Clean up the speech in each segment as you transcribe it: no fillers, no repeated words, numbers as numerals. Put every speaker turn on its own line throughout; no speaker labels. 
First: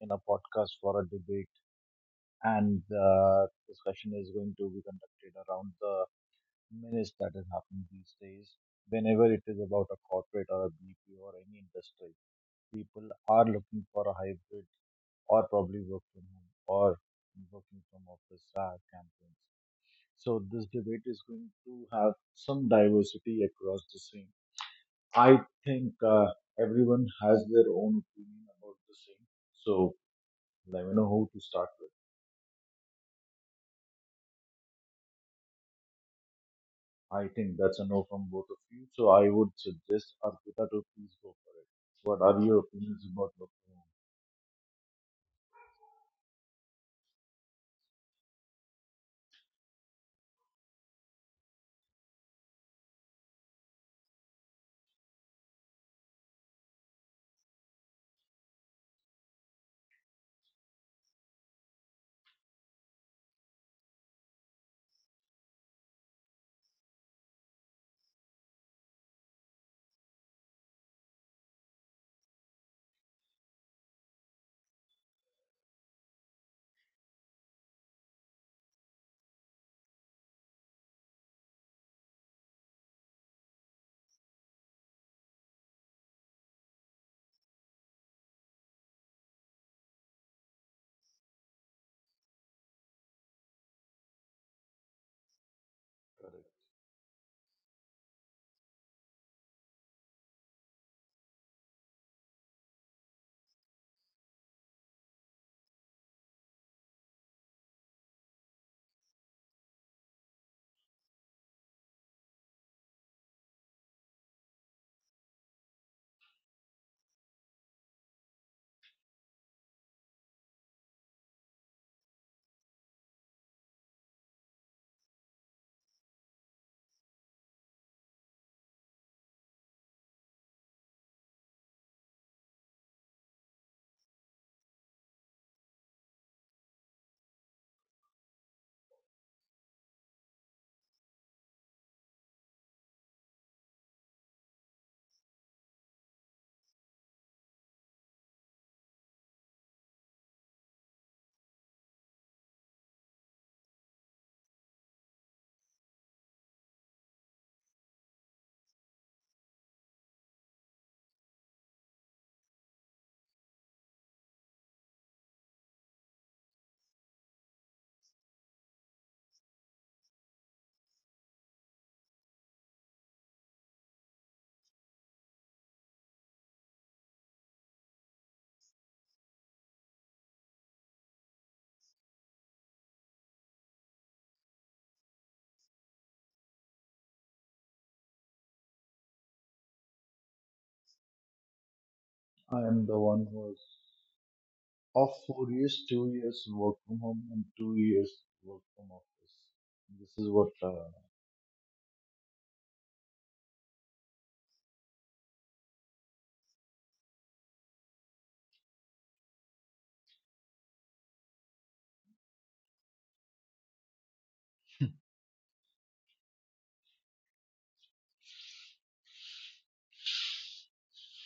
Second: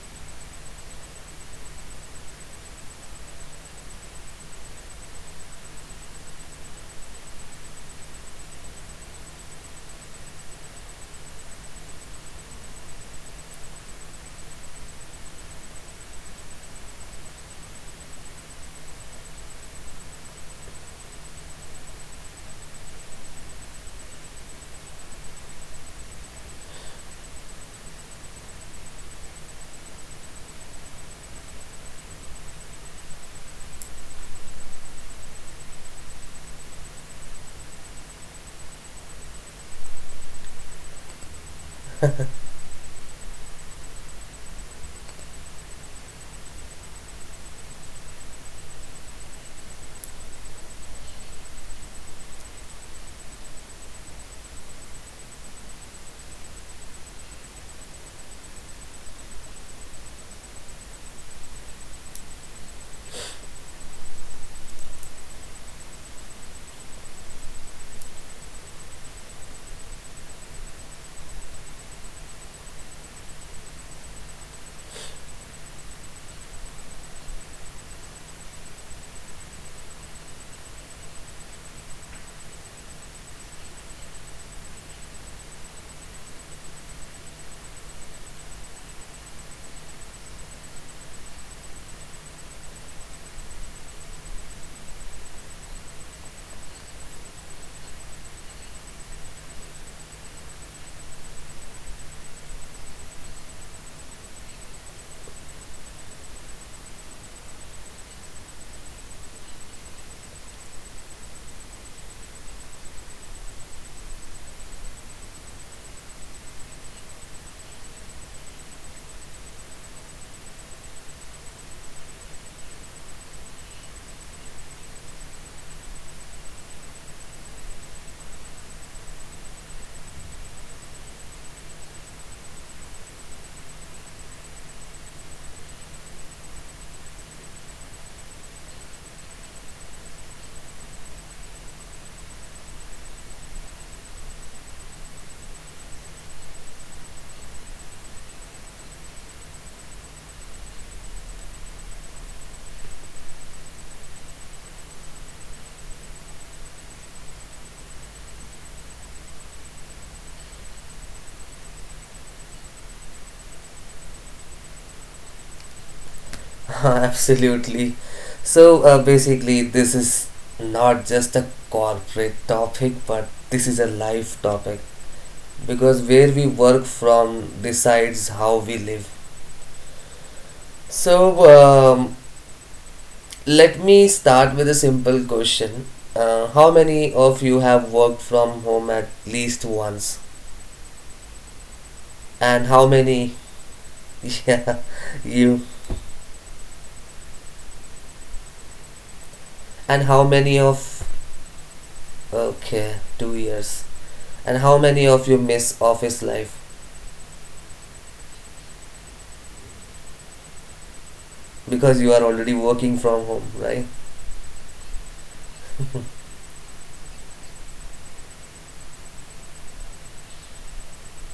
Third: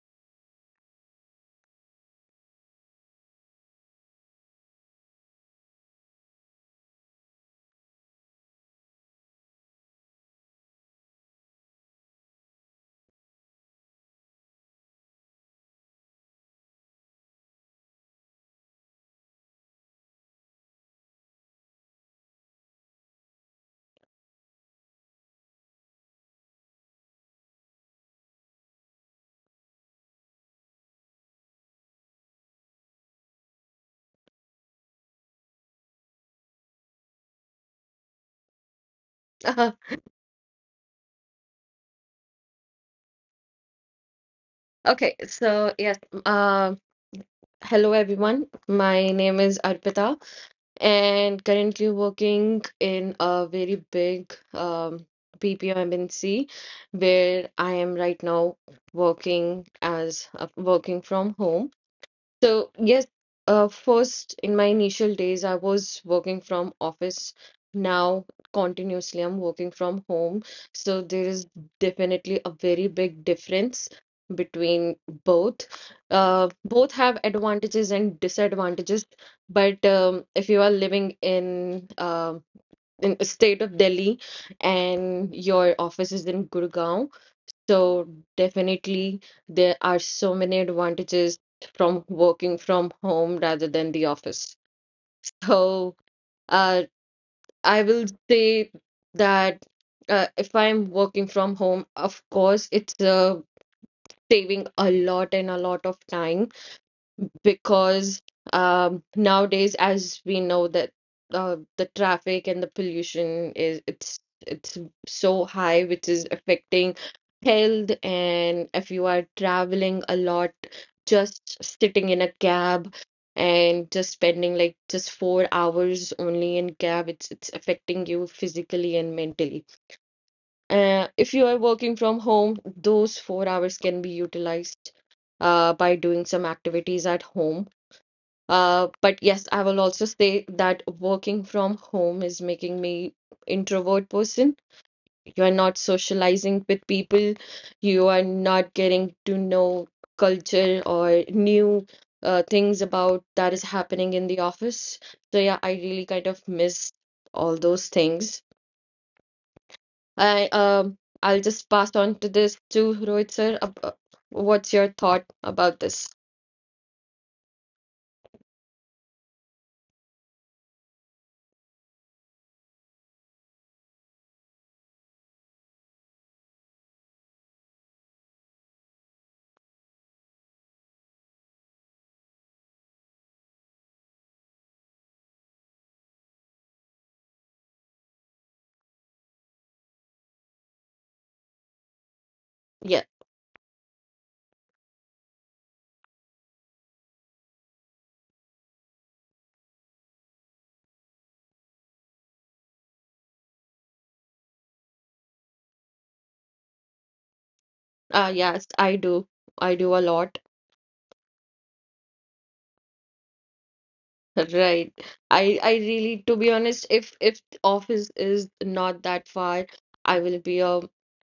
in a podcast for a debate, and the discussion is going to be conducted around the menace that is happening these days. Whenever it is about a corporate or a BPO or any industry, people are looking for a hybrid or probably work from home or working from office campaigns. So, this debate is going to have some diversity across the same. I think everyone has their own opinion about the same. So let me know who to start with. I think that's a no from both of you. So I would
Uh,
suggest Arpita to please go for it. What are your opinions about work from home?
okay, yes, uh, hello everyone. My name is Arpita and currently working in a very big BPO MNC where I am right now working as working from home. So yes, first in my initial days, I was working from office. Now continuously, I'm working from home. So there is definitely a very big difference between both. Both have advantages and disadvantages. But if you are living in the state of Delhi and your office is in Gurgaon, so definitely there are so many advantages from working from home rather than the office. So
Correct.
uh, I will say that if I'm working from home, of course, it's saving a lot and a lot of time because nowadays, as we know that the traffic and the pollution is it's so high, which is affecting health. And if you are traveling a lot, just sitting in a cab and just spending like just 4 hours only in cab, it's affecting you physically and mentally. If you are working from home, those 4 hours can be utilized by doing some activities at home but yes, I will also say that working from home is making me introvert person. You are not socializing with people. You are not getting to know culture or new things about that is happening in the office. So yeah, I really kind of miss all those things. I um, I'll just pass on to this to Rohit sir. What's your thought about this?
Absolutely. So basically, this is not just a corporate topic, but this is a life topic because where we work from decides how we live. So um, let me start with a simple question. How many of you have worked from home at least once?
I
And how
am the
Yeah.
one
many? Yeah,
of four
you.
years, 2 years work from home and 2 years work from office.
And
This
how
is what,
many
uh,
of? Okay, 2 years. And how many of you miss office life?
Yes, I do. I do a lot.
Because you are already working from home, right?
Right. I really, to be honest, if the office is not that far, I will be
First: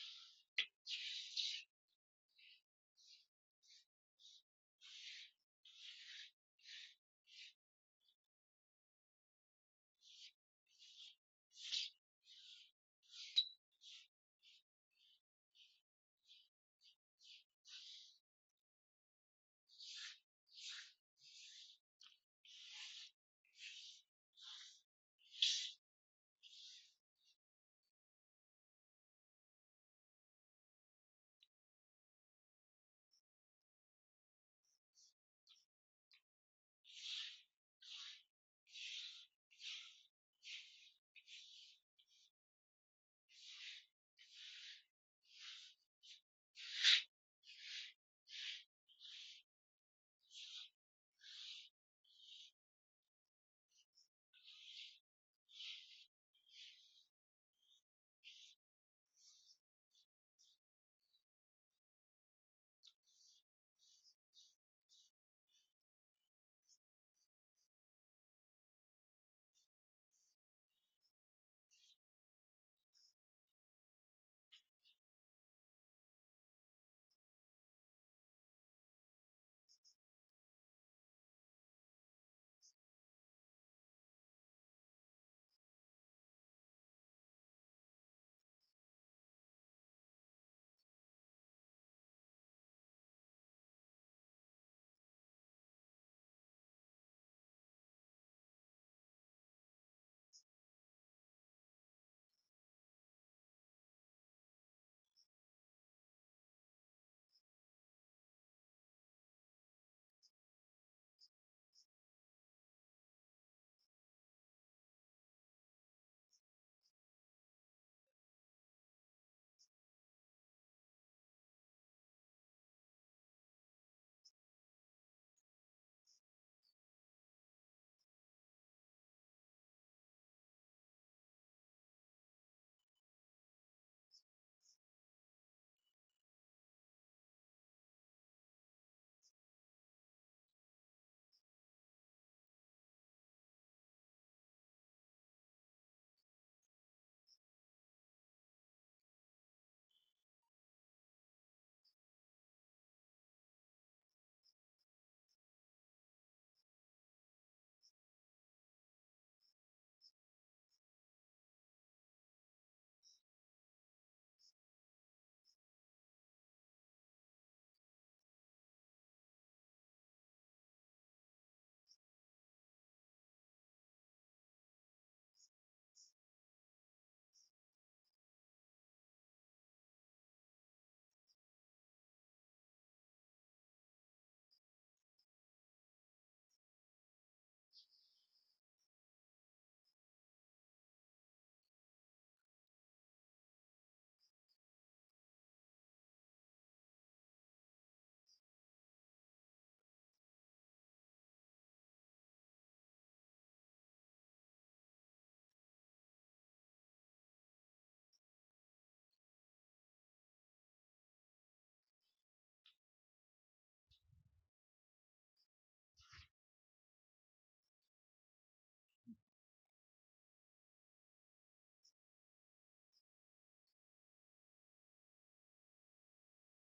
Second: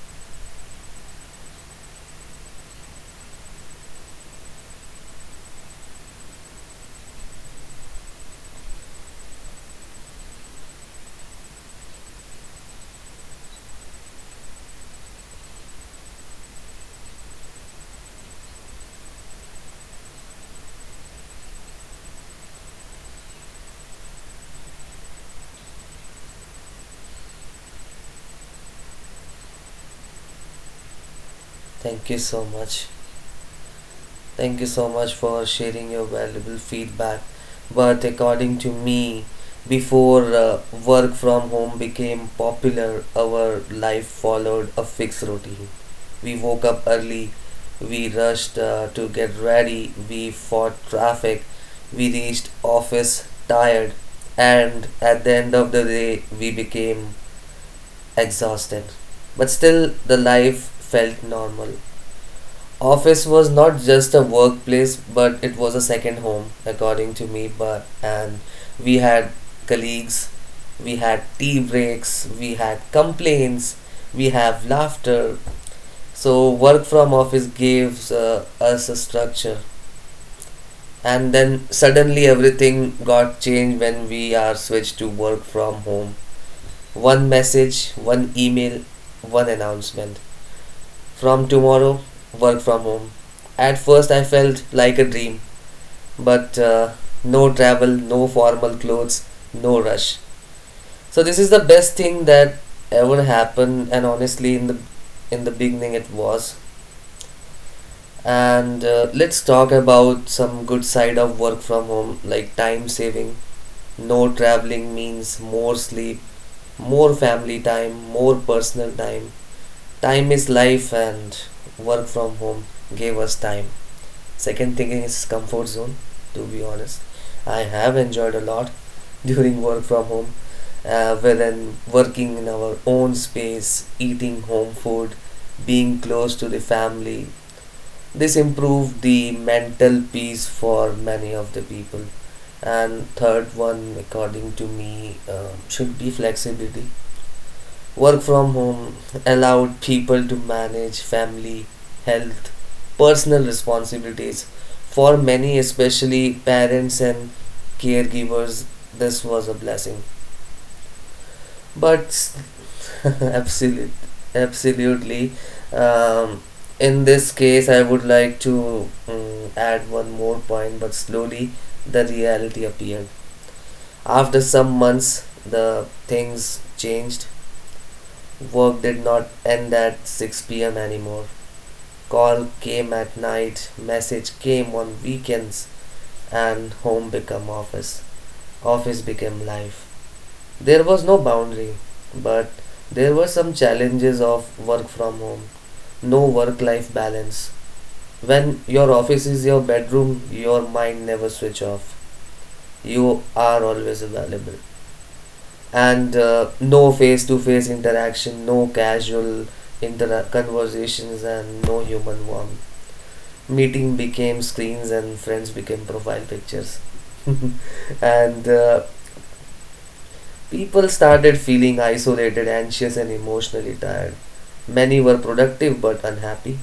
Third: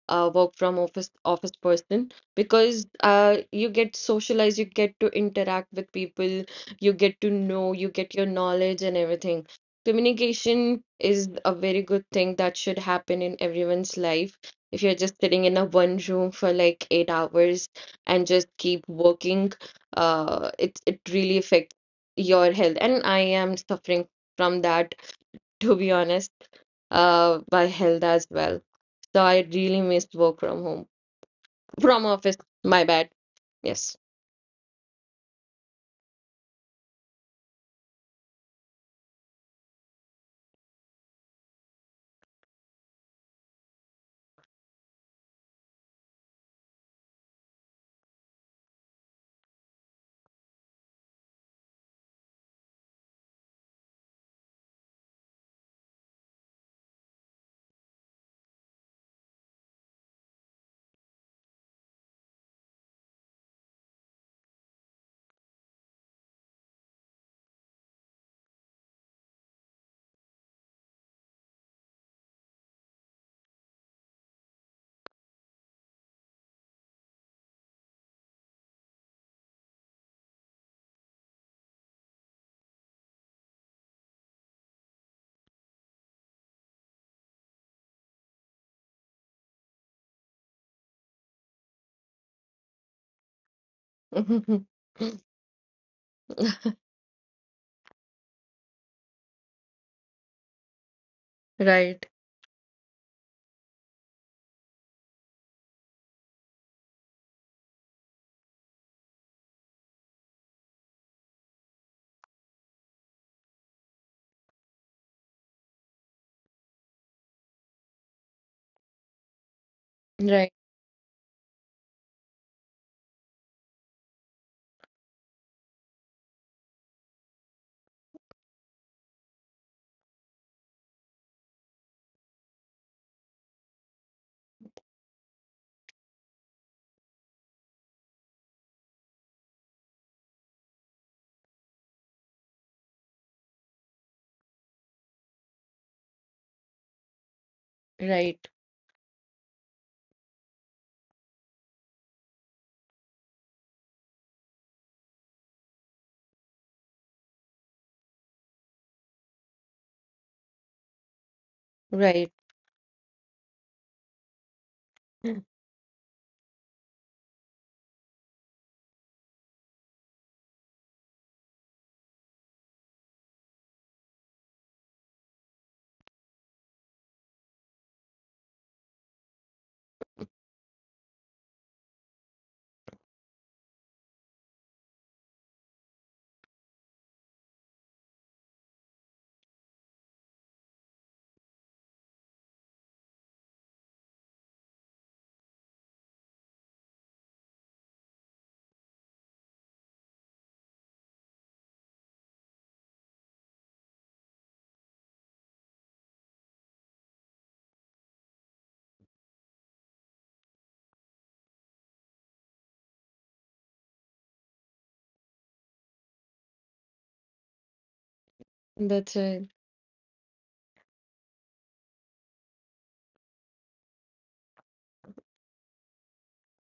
a work from office office person because you get socialized, you get to interact with people, you get to know, you get your knowledge and everything. Communication is a very good thing that should happen in everyone's life. If you're just sitting in a one room for like 8 hours and just keep working, it really affects your health. And I am suffering from that, to be honest, by health as well. So I really miss work from home, from
Thank you
office.
so
My
much.
bad. Yes.
Thank you so much for sharing your valuable feedback. But according to me, before work from home became popular, our life followed a fixed routine. We woke up early, we rushed to get ready, we fought traffic, we reached office tired, and at the end of the day, we became exhausted. But still, the life felt normal. Office was not just a workplace, but it was a second home, according to me. But and we had colleagues, we had tea breaks, we had complaints, we have laughter. So work from office gives us a structure, and then suddenly everything got changed when we are switched to work from home. One message, one email, one announcement. From tomorrow, work from home. At first, I felt like a dream, but no travel, no formal clothes, no rush. So this is the best
Right,
thing that ever happened, and honestly, in the beginning, it was. And let's talk about some good side of work from home, like time saving. No traveling means more sleep, more family time, more personal time. Time
right,
is life, and work from home gave us time. Second thing is comfort zone, to be honest. I have enjoyed a lot during work from home, wherein working in our own space, eating home food, being close to the family. This improved the mental peace for many of the people. And third one, according to me, should be flexibility. Work
right,
from home allowed people to manage family, health, personal responsibilities. For many, especially parents and caregivers, this was a blessing.
right.
But absolute, absolutely, um, in this case, I would like to add one more point. But slowly, the reality appeared. After some months, the things changed. Work did not end at 6 p.m. anymore. Call came at night, message came on weekends, and home became office. Office became life. There was no boundary, but there were some challenges of work from home. No work life balance. When your office is your bedroom, your mind never switch off. You are always available. And no face-to-face interaction, no casual conversations, and no human warmth. Meeting became screens, and friends became profile pictures. And
That's right.
people started feeling isolated, anxious, and emotionally tired. Many were productive but unhappy.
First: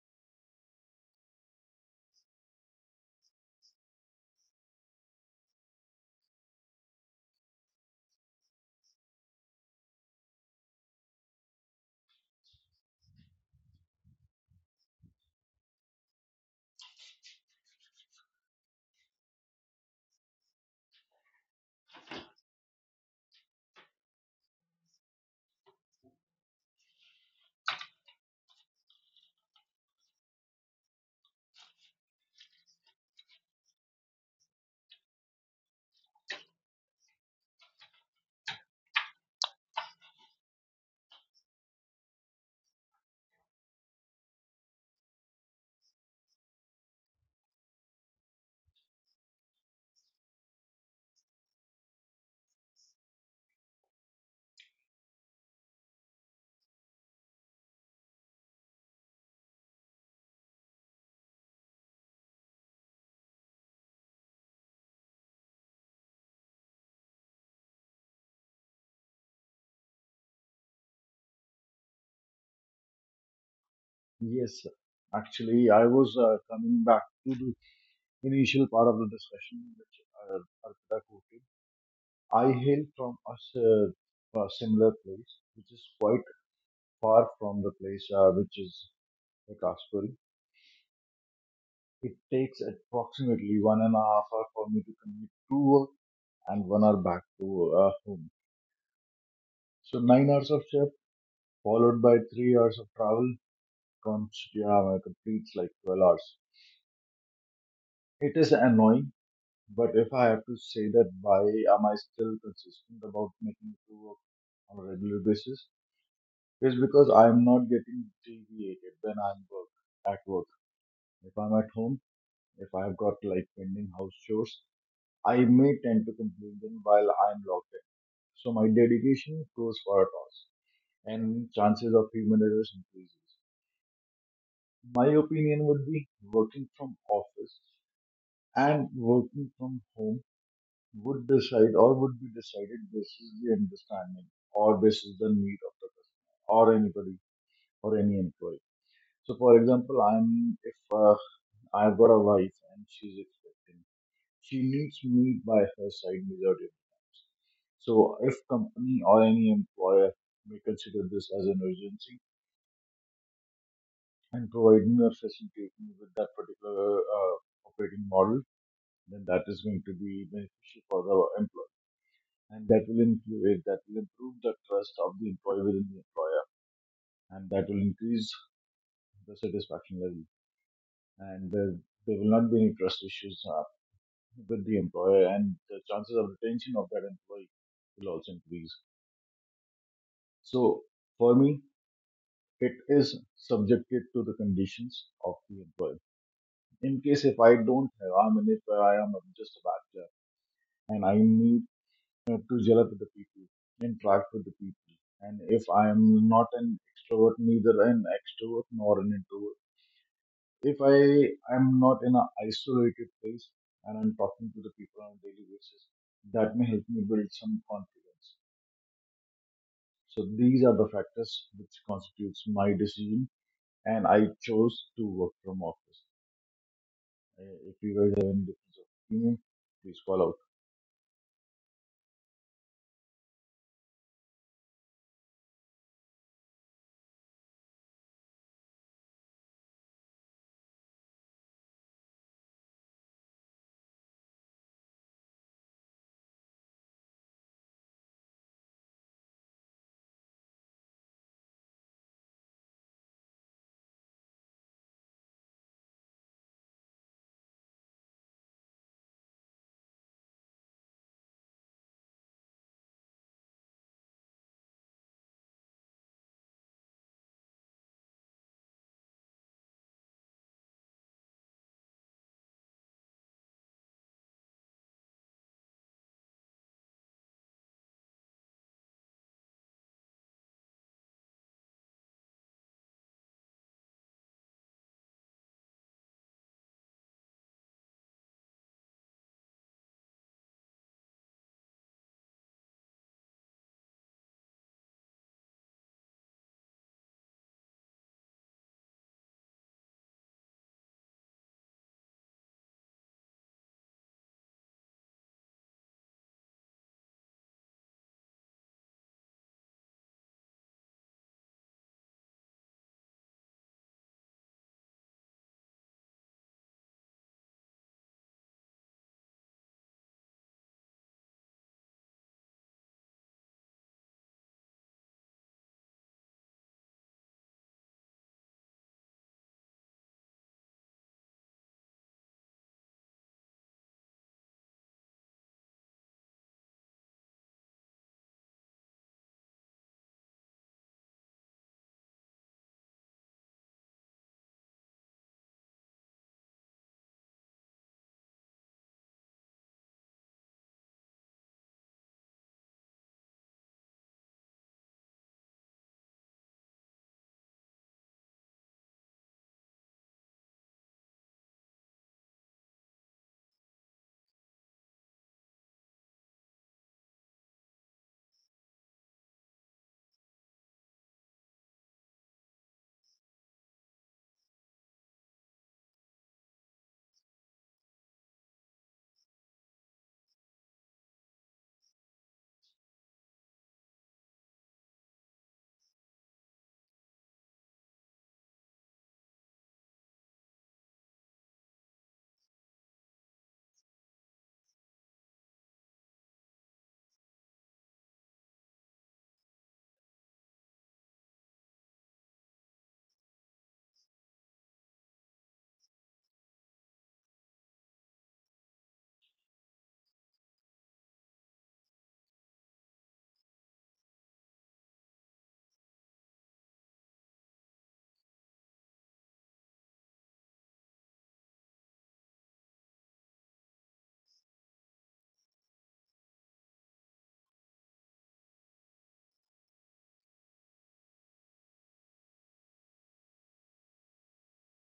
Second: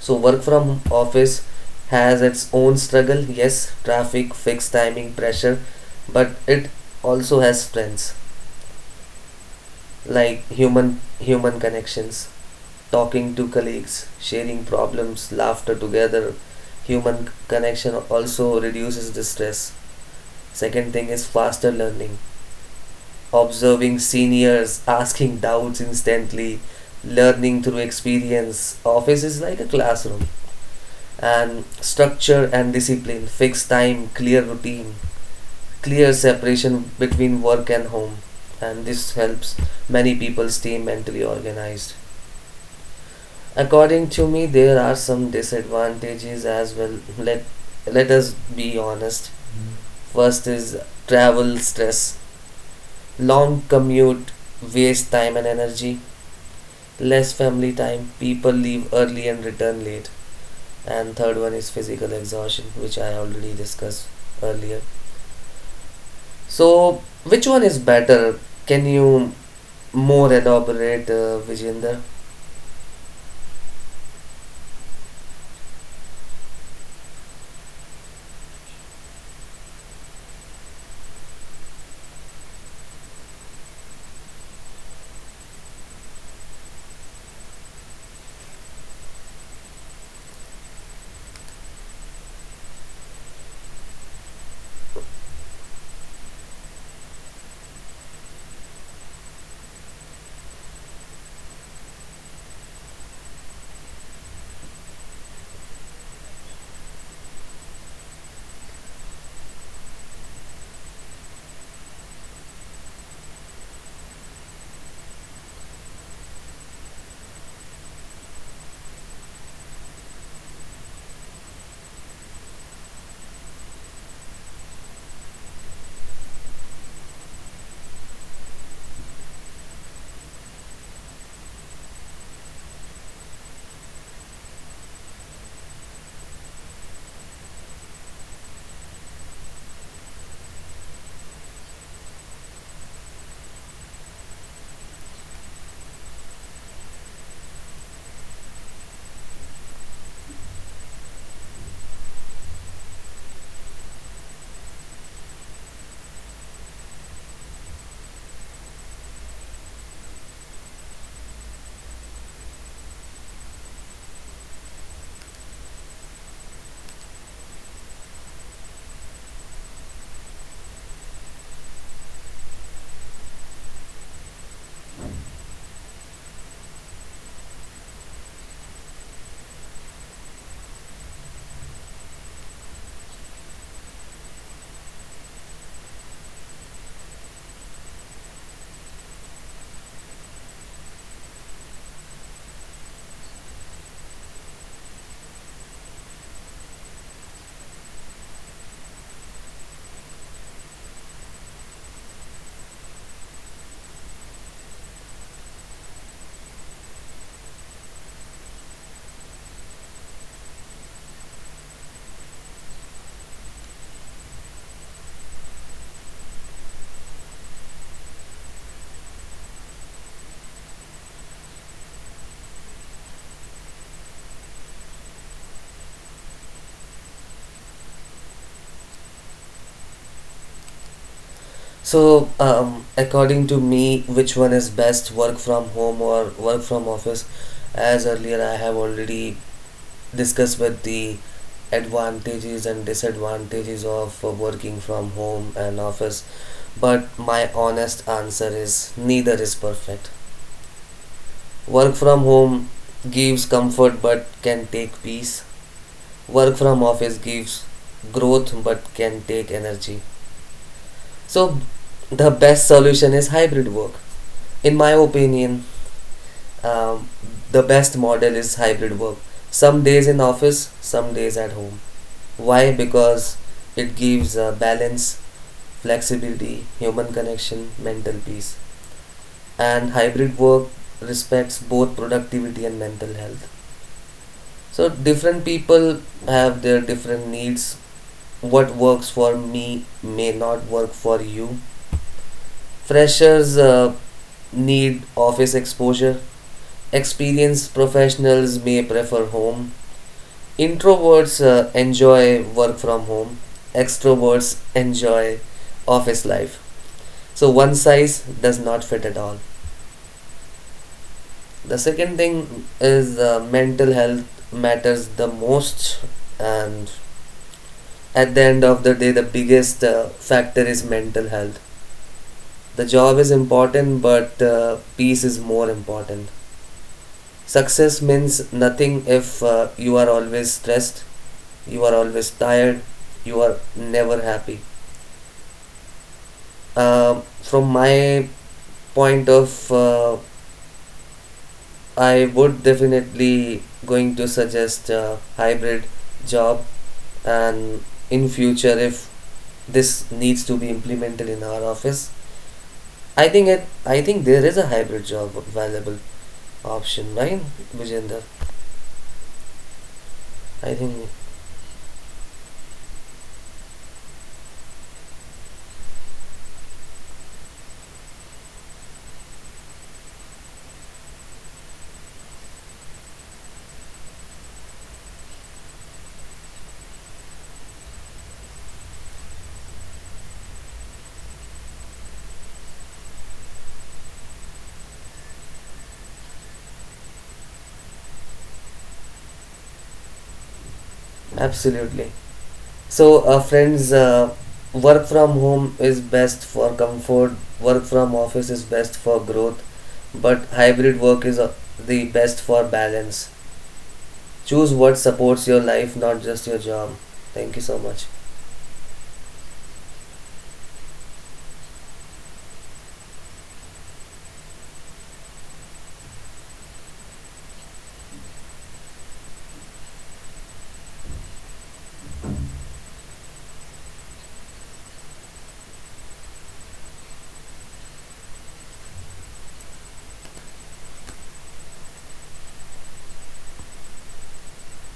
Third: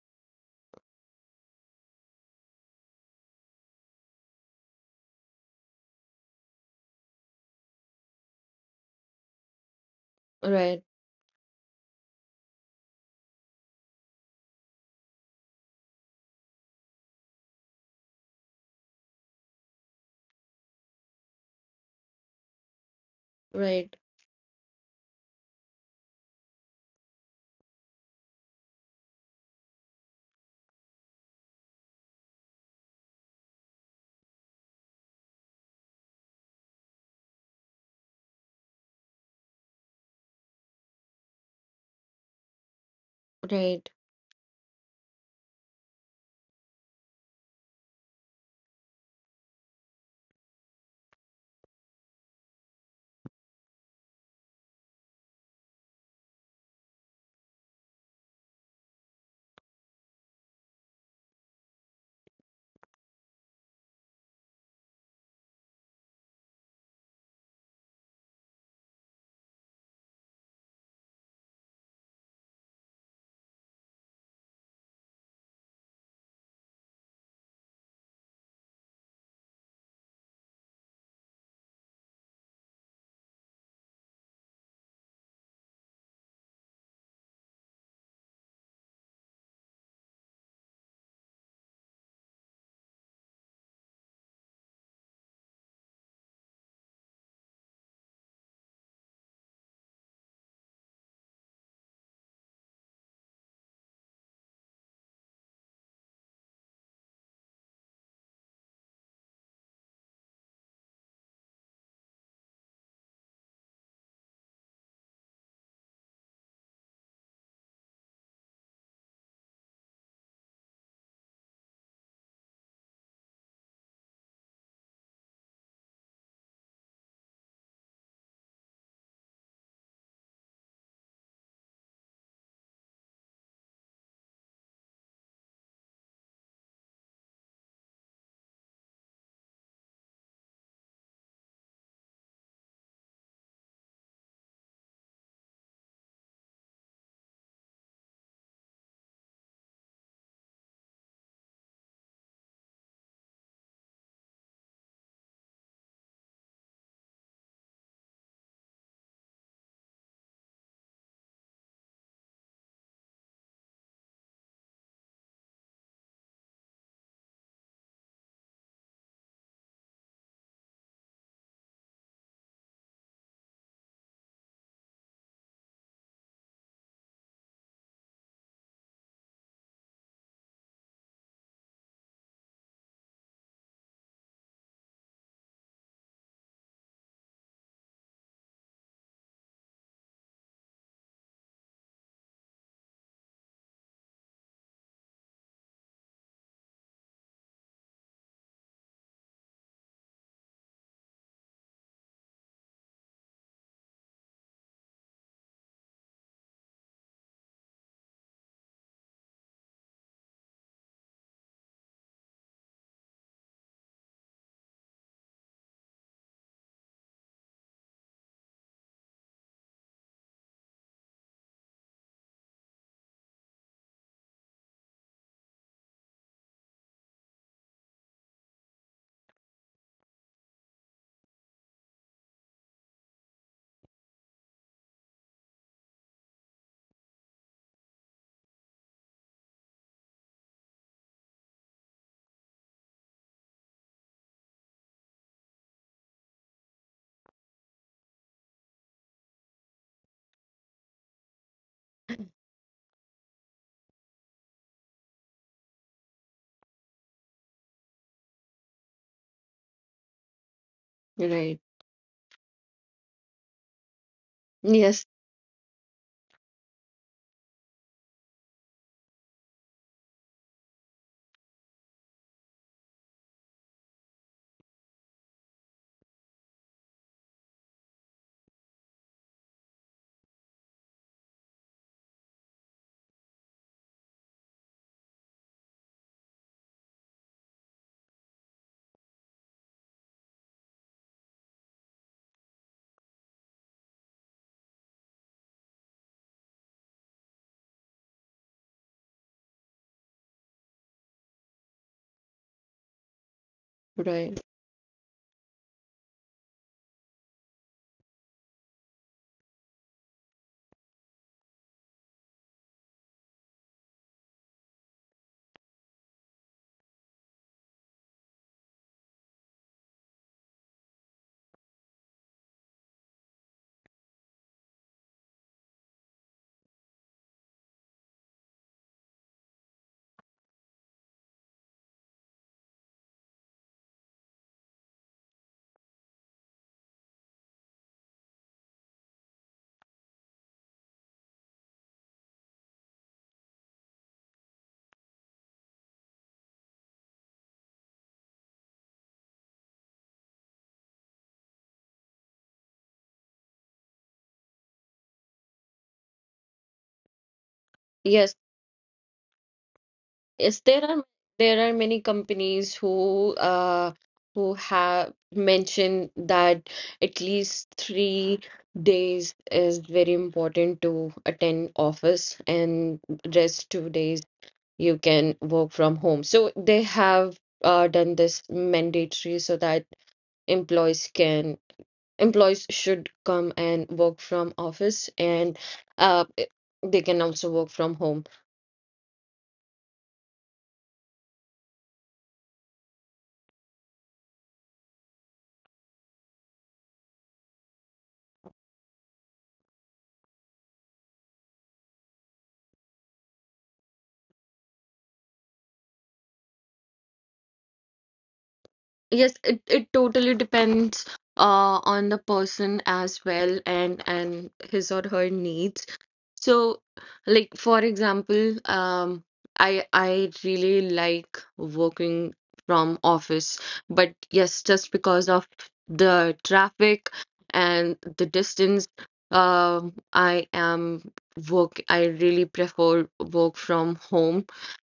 So work from office has its own struggle. Yes, traffic, fixed timing, pressure, but it also has strengths like
Right,
human connections, talking to colleagues, sharing problems, laughter together. Human connection also reduces the stress. Second thing is faster learning,
right,
observing seniors, asking doubts instantly, learning through experience. Office is like a classroom, and structure and discipline, fixed time, clear routine, clear separation between work and home, and this helps many people stay mentally organized.
right,
According to me, there are some disadvantages as well. Let us be honest. First is travel stress, long commute, waste time and energy, less family time, people leave early and return late. And third one is physical exhaustion, which I already discussed earlier. So, which one is better? Can you more elaborate, Vijender?
yes, sir. Actually, I was coming back to the initial part of the discussion which Arpita quoted. I hail from a, a similar place, which is quite far from the place which is Vikas. It takes approximately 1.5 hours for me to commute to work and 1 hour back to home. So 9 hours of shift followed by 3 hours of travel yeah, completes like 12 hours. It is annoying, but if I have to say that why am I still consistent about making it to work on a regular basis, is because I'm not getting deviated when I'm work at work. If I'm at home, if I've got like pending house chores, I may tend to complete them while I'm locked in. So my dedication goes for a toss, and chances of human errors increases. My opinion would be working from office and working from home would decide or would be decided basis the understanding or basis the need of the customer or anybody or any employee. So, for example, I'm if I've got a wife and she's expecting, she needs me by her side majority of the times. So, if company or any employer may consider this as an urgency and provide me or facilitate me with that particular operating model, then that is going to be beneficial for the employee, and that will improve the trust of the employee within the employer, and that will increase the satisfaction level, and there will not be any trust issues with the employer and the chances of retention of that employee will also increase. So for me, it is subjected to the conditions of the employer. In case if I don't have, I'm an if I am just a bachelor and I need to gel up with the people, interact with the people. And if I am not an extrovert, neither an extrovert nor an introvert, if I am not in an isolated place and I'm talking to the people on a daily basis, that may help me build some confidence. So these are the factors which constitutes my decision, and I chose to work from office. If you guys have any difference of opinion, please call out.
So, according to me, which one is best, work from home or work from office? As earlier, I have already discussed with the advantages and disadvantages of working from home and office, but my honest answer is neither is perfect. Work from home gives comfort but can take peace. Work from office gives growth but can take energy. So,
right.
the best solution is hybrid work. In my
Yes,
opinion, um, the best model is hybrid work. Some days in office, some days at home. Why? Because it gives balance, flexibility, human connection, mental peace. And hybrid work respects both productivity and mental health. So different people have their different needs. What works for me may not work for you. Freshers need office exposure. Experienced professionals may prefer home. Introverts enjoy work from home.
right.
Extroverts enjoy office life. So one size does not fit at all. The second thing is mental health matters the most, and at the end of the day, the biggest factor is mental health. The job is important, but peace is more important. Success means nothing if you are always stressed, you are always tired, you are never happy. From my point of I would definitely going to suggest a hybrid job, and in future if this needs to be implemented in our office, I think there is a hybrid job available option, right, Vijender?
Yes. Yes,
I think
there are many companies who have mentioned that at least 3 days is very important to attend office and rest 2 days you can work from home. So they have done this mandatory so that employees can employees should come and work from office and uh, they can also work from home.
absolutely. So, friends, work from home is best for comfort, work from office is best for growth, but hybrid work is the best for balance. Choose what supports your life, not just your job. Thank you so much.
Yes, it totally depends on the person as well and his or her needs. So, like for example, I really like working from office, but yes, just because of the traffic and the distance, I am work. I really prefer work from home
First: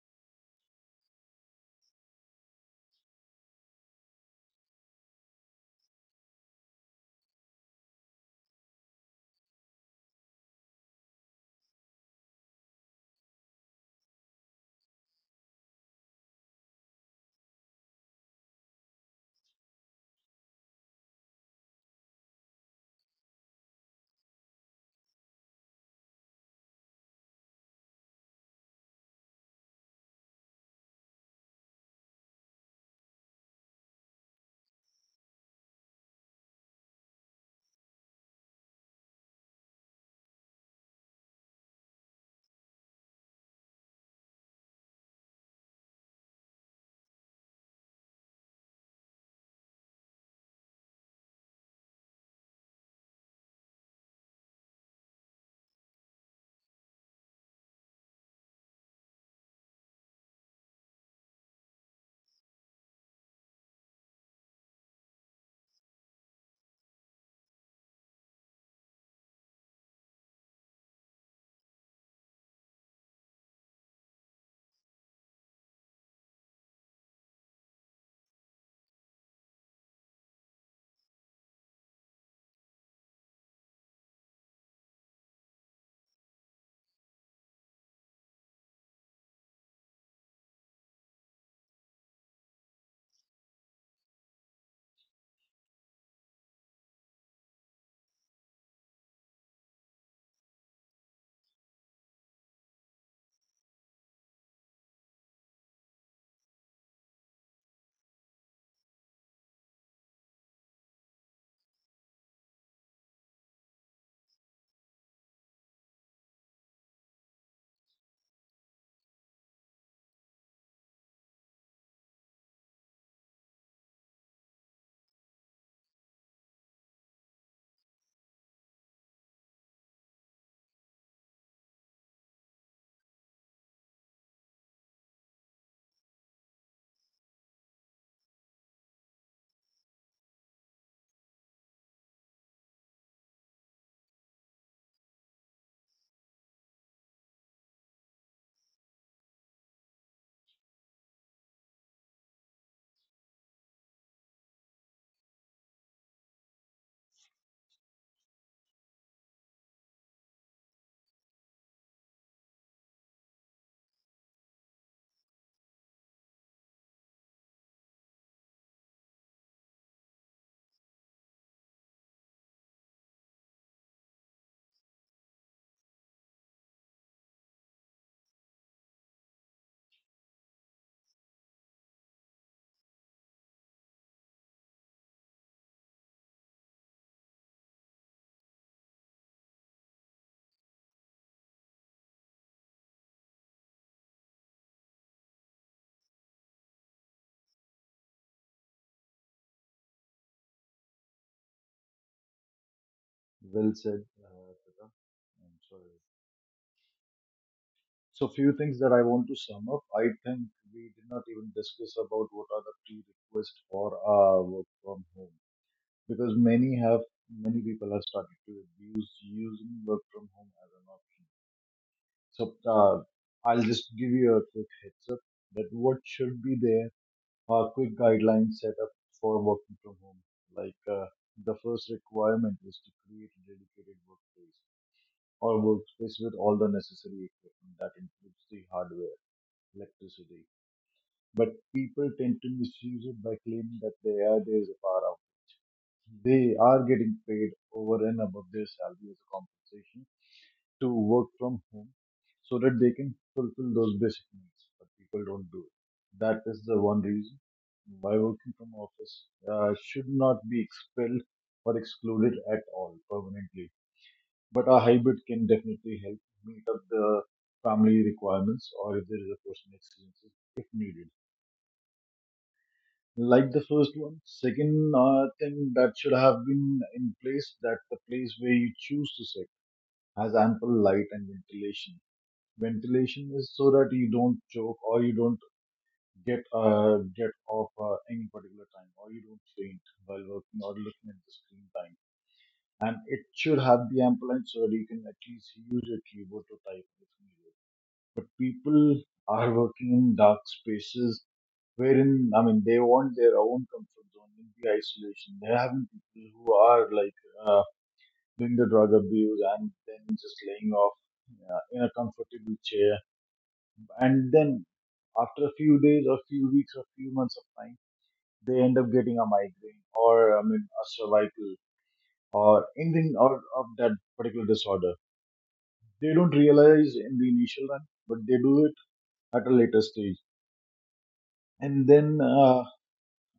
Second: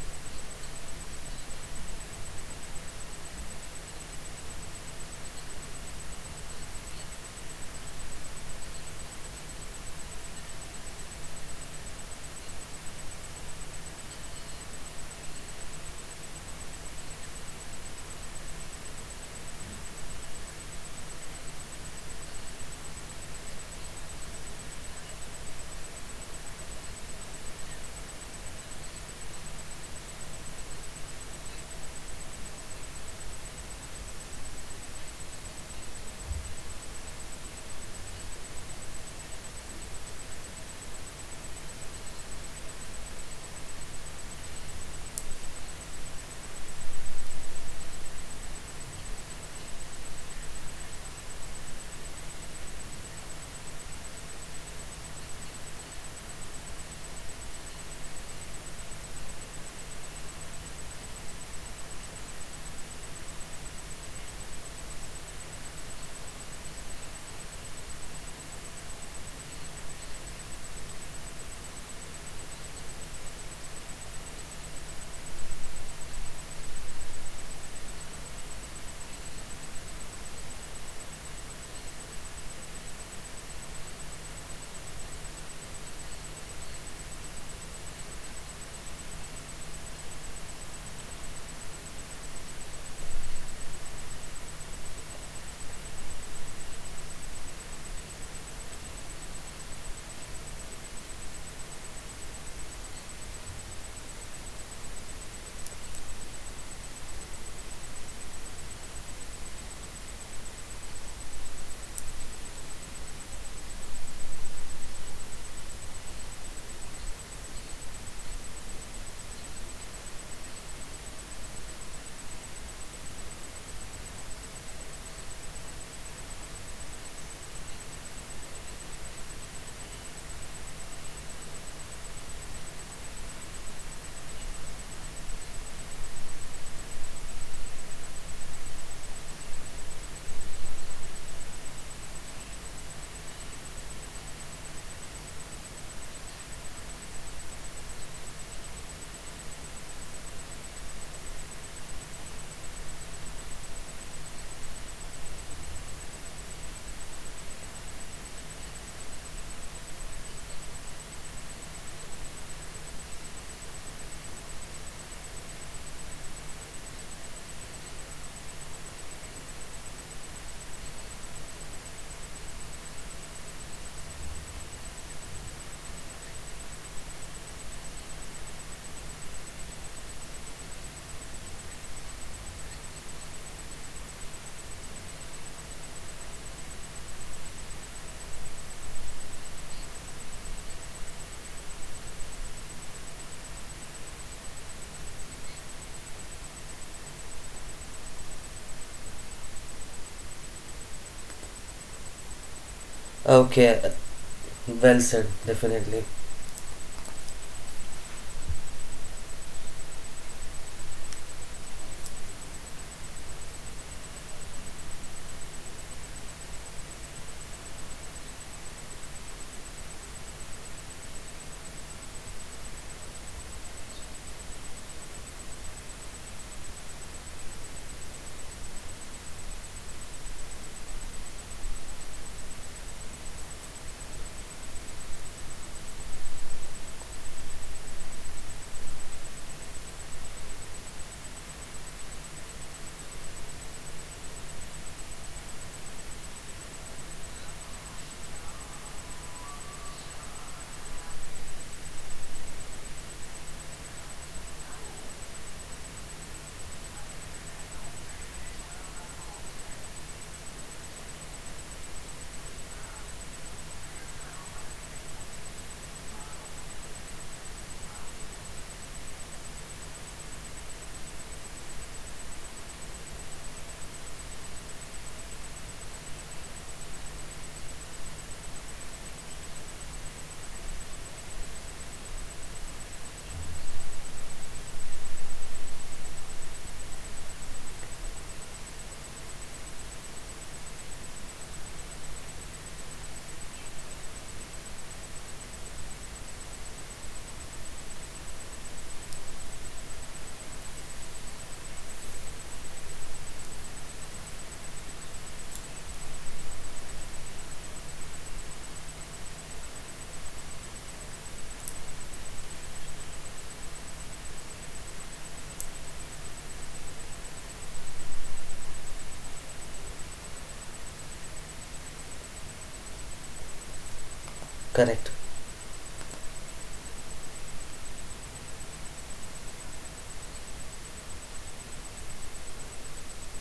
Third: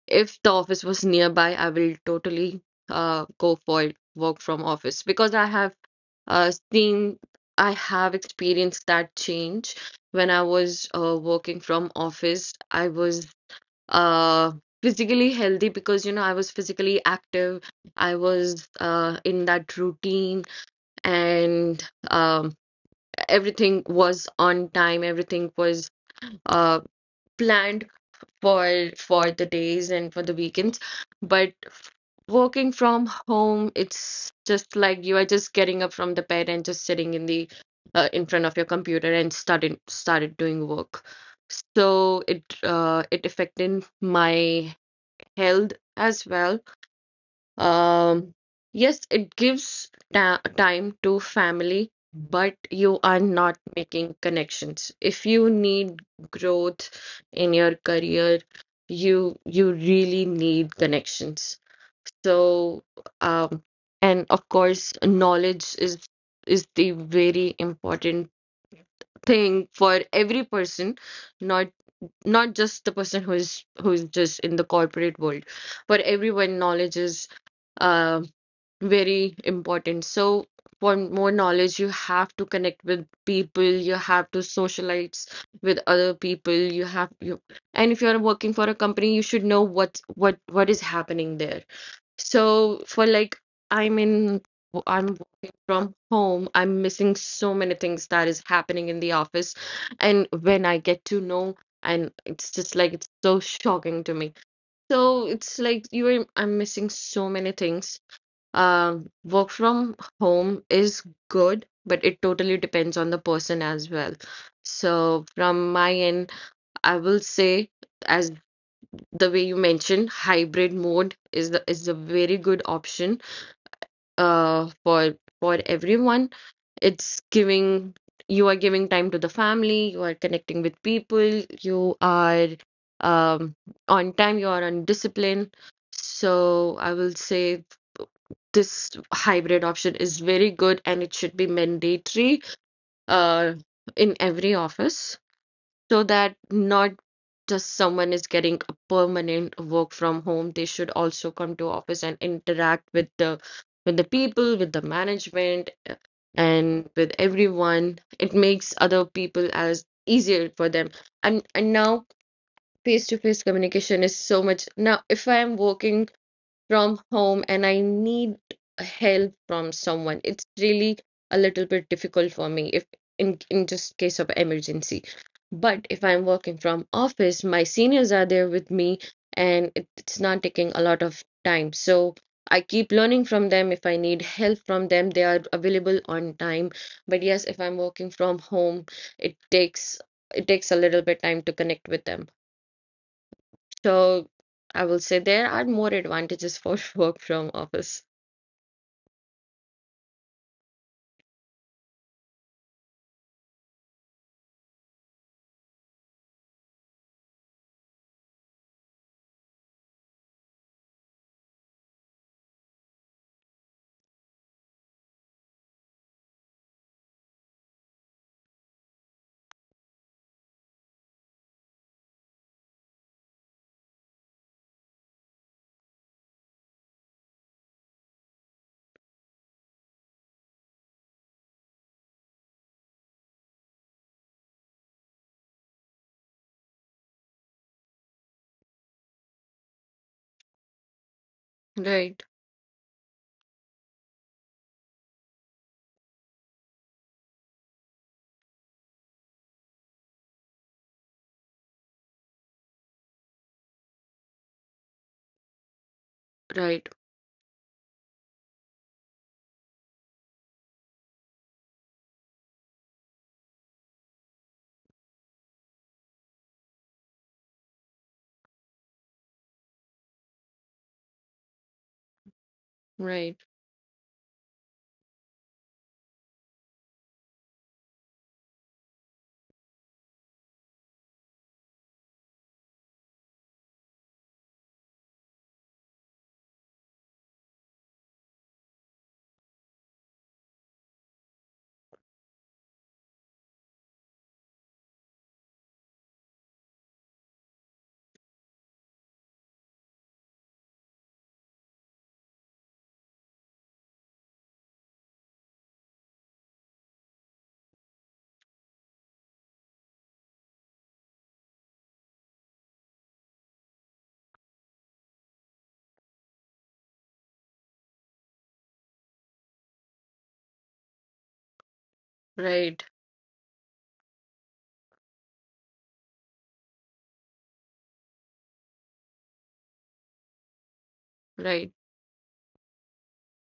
if the office was nearby, I will totally go for it, work from office because I have seen, I have experienced that change. When I was working from office, I was uh, physically healthy because you know I was physically active. I was in that routine, and um, everything was on time. Everything was uh, planned for the days and for the weekends but working from home, it's just like you are just getting up from the bed and just sitting in the in front of your computer and started doing work. So it affected my health as well. um, yes, it gives ta time to family, but you are not making connections. If you need growth in your career, you really need connections. So, um, and of course, knowledge is the very important thing for every person, not not just the person who is just in the corporate world. For everyone, knowledge is um very important. So for more knowledge, you have to connect with people, you have to socialize with other people, you have you and if you're working for a company, you should know what is happening there. So for like I'm in I'm working from home, I'm missing so many things that is happening in the office. And when I get to know and it's just like it's so shocking to me. So it's like you are I'm missing so many things. Work from home is good, but it totally depends on the person as well. So, from my end, I will say, as the way you mentioned, hybrid mode is the is a very good option uh, for for everyone. It's giving you are giving time to the family, you are connecting with people, you are um, on time, you are on discipline. So I will say this hybrid option is very good and it should be mandatory uh, in every office so that not just someone is getting a permanent work from home, they should also come to office and interact with the people with the management and with everyone. It makes other people as easier for them. And now face to face communication is so much. Now if I am working from home and I need help from someone, it's really a little bit difficult for me if in just case of emergency. But if I'm working from office, my seniors are there with me and it's not taking a lot of time. So I keep learning from them. If I need help from them, they are available on time. But yes, if I'm working from home, it takes it takes a little bit time to connect with them. So I will say there are more advantages for work from office.
Well
Okay,
said, Pratap.
well said,
I'm sorry.
definitely.
So few things that I want to sum up. I think we did not even discuss about what are the key requests for work from home because many people have started to abuse using work from home as an option. So uh, I'll just give you a quick heads up that what should be there a quick guideline setup for working from home. Like the first requirement is to create a dedicated workplace or workspace with all the necessary equipment that includes the hardware, electricity. But people
Right,
tend to misuse it by claiming that they are days of power out. They are getting paid over and above their salary as a compensation to work from home so that they can fulfill those basic needs. But people don't do it. That is the
right,
one reason why working from office should not be expelled or excluded at all permanently. But a hybrid can definitely help meet up the family requirements or if there is a personal experience if needed.
right,
Like the first one, second thing that should have been in place, that the place where you choose to sit has ample light and ventilation. Ventilation is so that you don't choke or you don't get off any particular time or you don't faint while working or looking at the screen time. And it should have the ample so that you can at least use your keyboard to type if needed. But people are working in dark spaces, wherein I mean they want their own comfort zone in the isolation. There have been people who are like uh, doing the drug abuse and then just laying off in a comfortable chair and then after a few days or few weeks or few months of time, they end up getting a migraine or I mean a cervical or
right,
anything or of that particular disorder.
Correct,
They don't realize in the initial run, but they do it at a later stage.
right.
And then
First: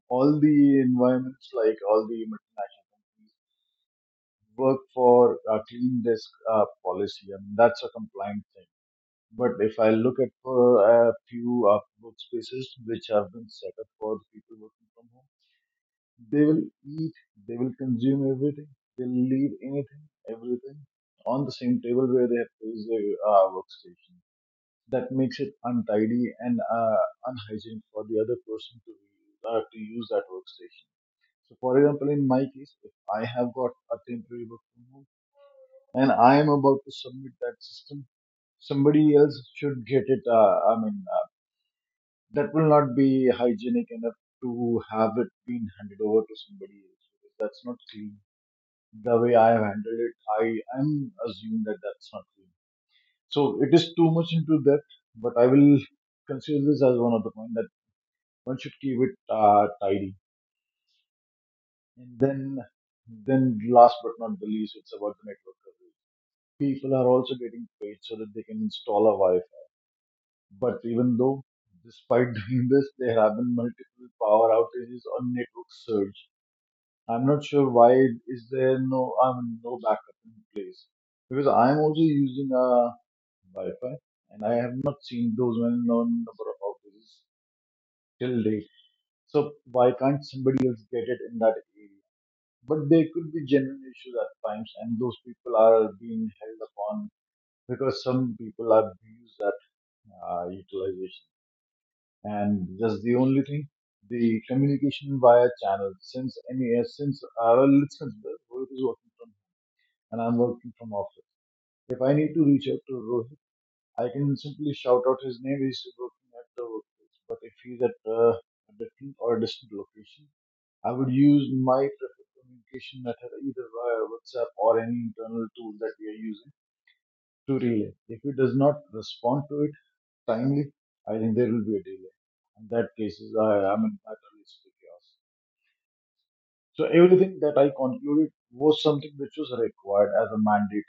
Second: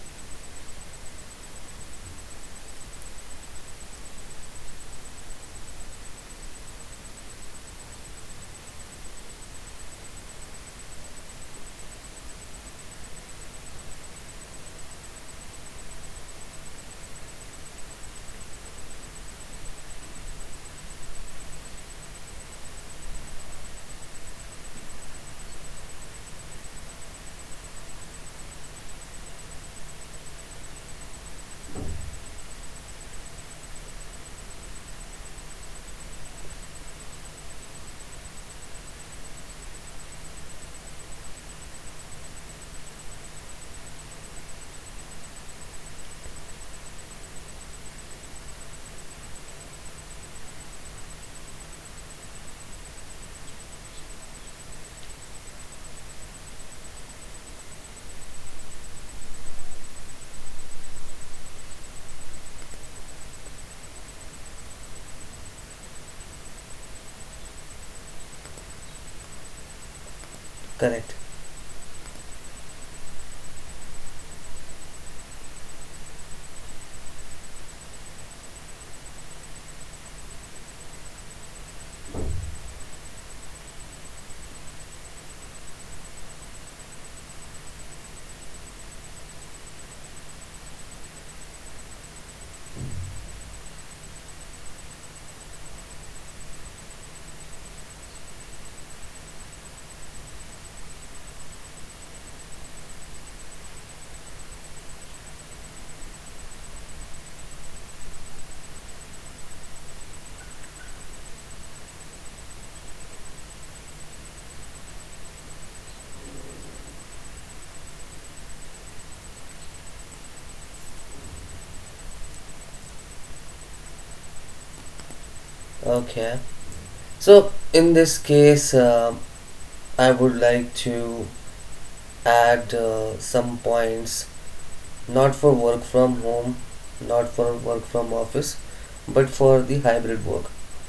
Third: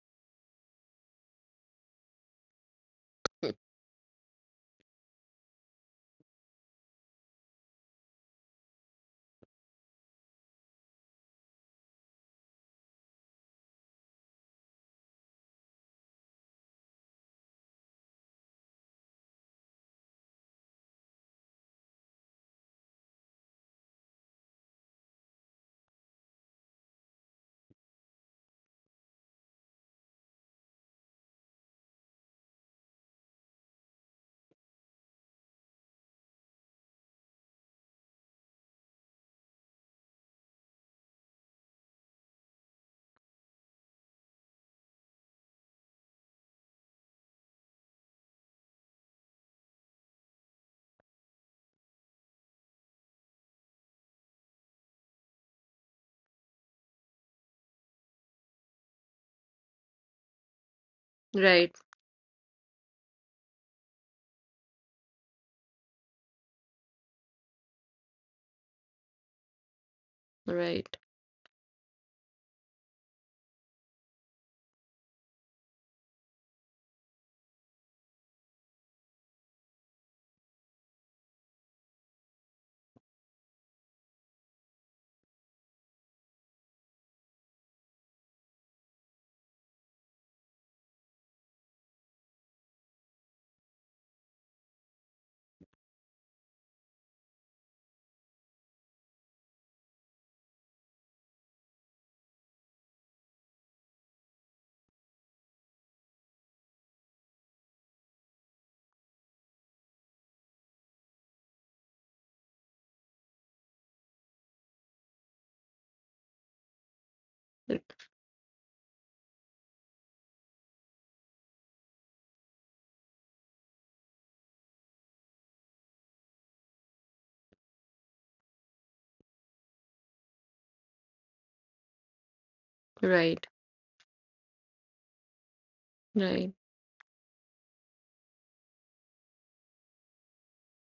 all the environments, like all the multinational companies
Mm.
work for a clean desk policy, I mean that's a compliant thing. But if I look at a few workspaces which have been set up for people working from home, they will eat, they will consume everything, they'll leave anything, everything on the same table where they have placed their workstation. That makes it untidy and unhygienic for the other person to use that workstation. So, for example, in my case, if I have got a temporary work from home and I am about to submit that system, somebody else should get it. I mean, that will not be hygienic enough to have it been handed over to somebody else. That's not clean the way I have handled it, I am assuming that that's not true. So it is too much into depth, but I will consider this as one of the point that one should keep it tidy.
Right,
And then last but not the least, it's about the network coverage. People are also getting paid so that they can install a Wi-Fi. But
right,
correct.
even though, despite doing this, there have been multiple power outages or network surge. I'm not sure why is there no, I mean no backup in place, because I'm also using a Wi-Fi and I have not seen those many known number of outages till date. So why can't somebody else get it in that area? But there could be genuine issues at times, and those people are being held upon because some people abuse that utilization, and that's the only thing. The communication via channel, since any since well, let's consider who is working from and I'm working from office. If I need to reach out to Rohit, I can simply shout out his name. He's working at the workplace. But if he's at a different or a distant location, I would use my preferred communication method either via WhatsApp or any internal tool that we are
Okay.
using
So,
to relay.
in this
If he does
case,
not respond to it
I would
timely,
like
I
to
think there will be a delay. In
add
that case,
right,
some
I am in a
points
risk of chaos.
not for work from
right,
home,
So
not
everything
for
that I
work from
concluded
office,
was something
but
which was
for the
required
hybrid
as a
work.
mandatory,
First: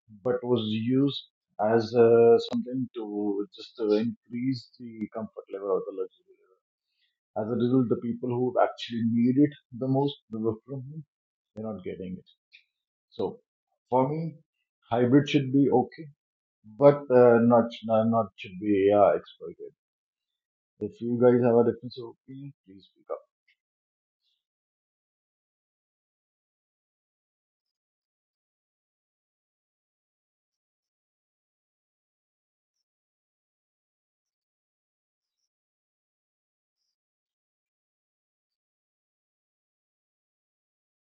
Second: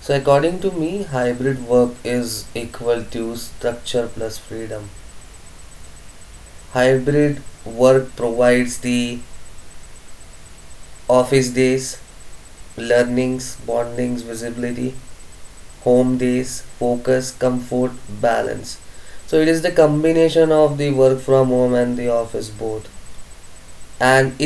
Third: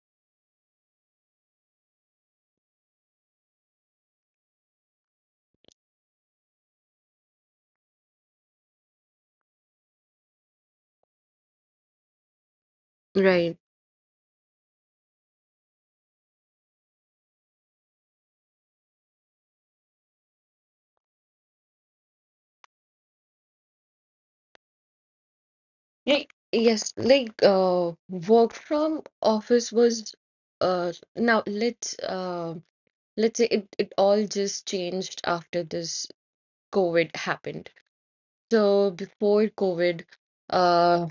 So,
but was
according to me,
used
hybrid work
as
is
something
equal to
to just
structure plus
increase
freedom.
the comfort level or the luxury level.
Hybrid
As a result, the
work
people who
provides
actually
the
need it the most, the work from
office
home,
days,
getting it.
learnings,
right.
For
bondings,
me,
visibility,
hybrid should be okay,
home days,
but
focus,
uh, not
comfort,
not not should
balance.
be
So, it
expert.
is the combination of the
If you
work
guys
from
have a
home
different,
and the office both.
pick up.
And
Like, yes, work from office was now let's say, it all just changed after this COVID happened. So before COVID, uh.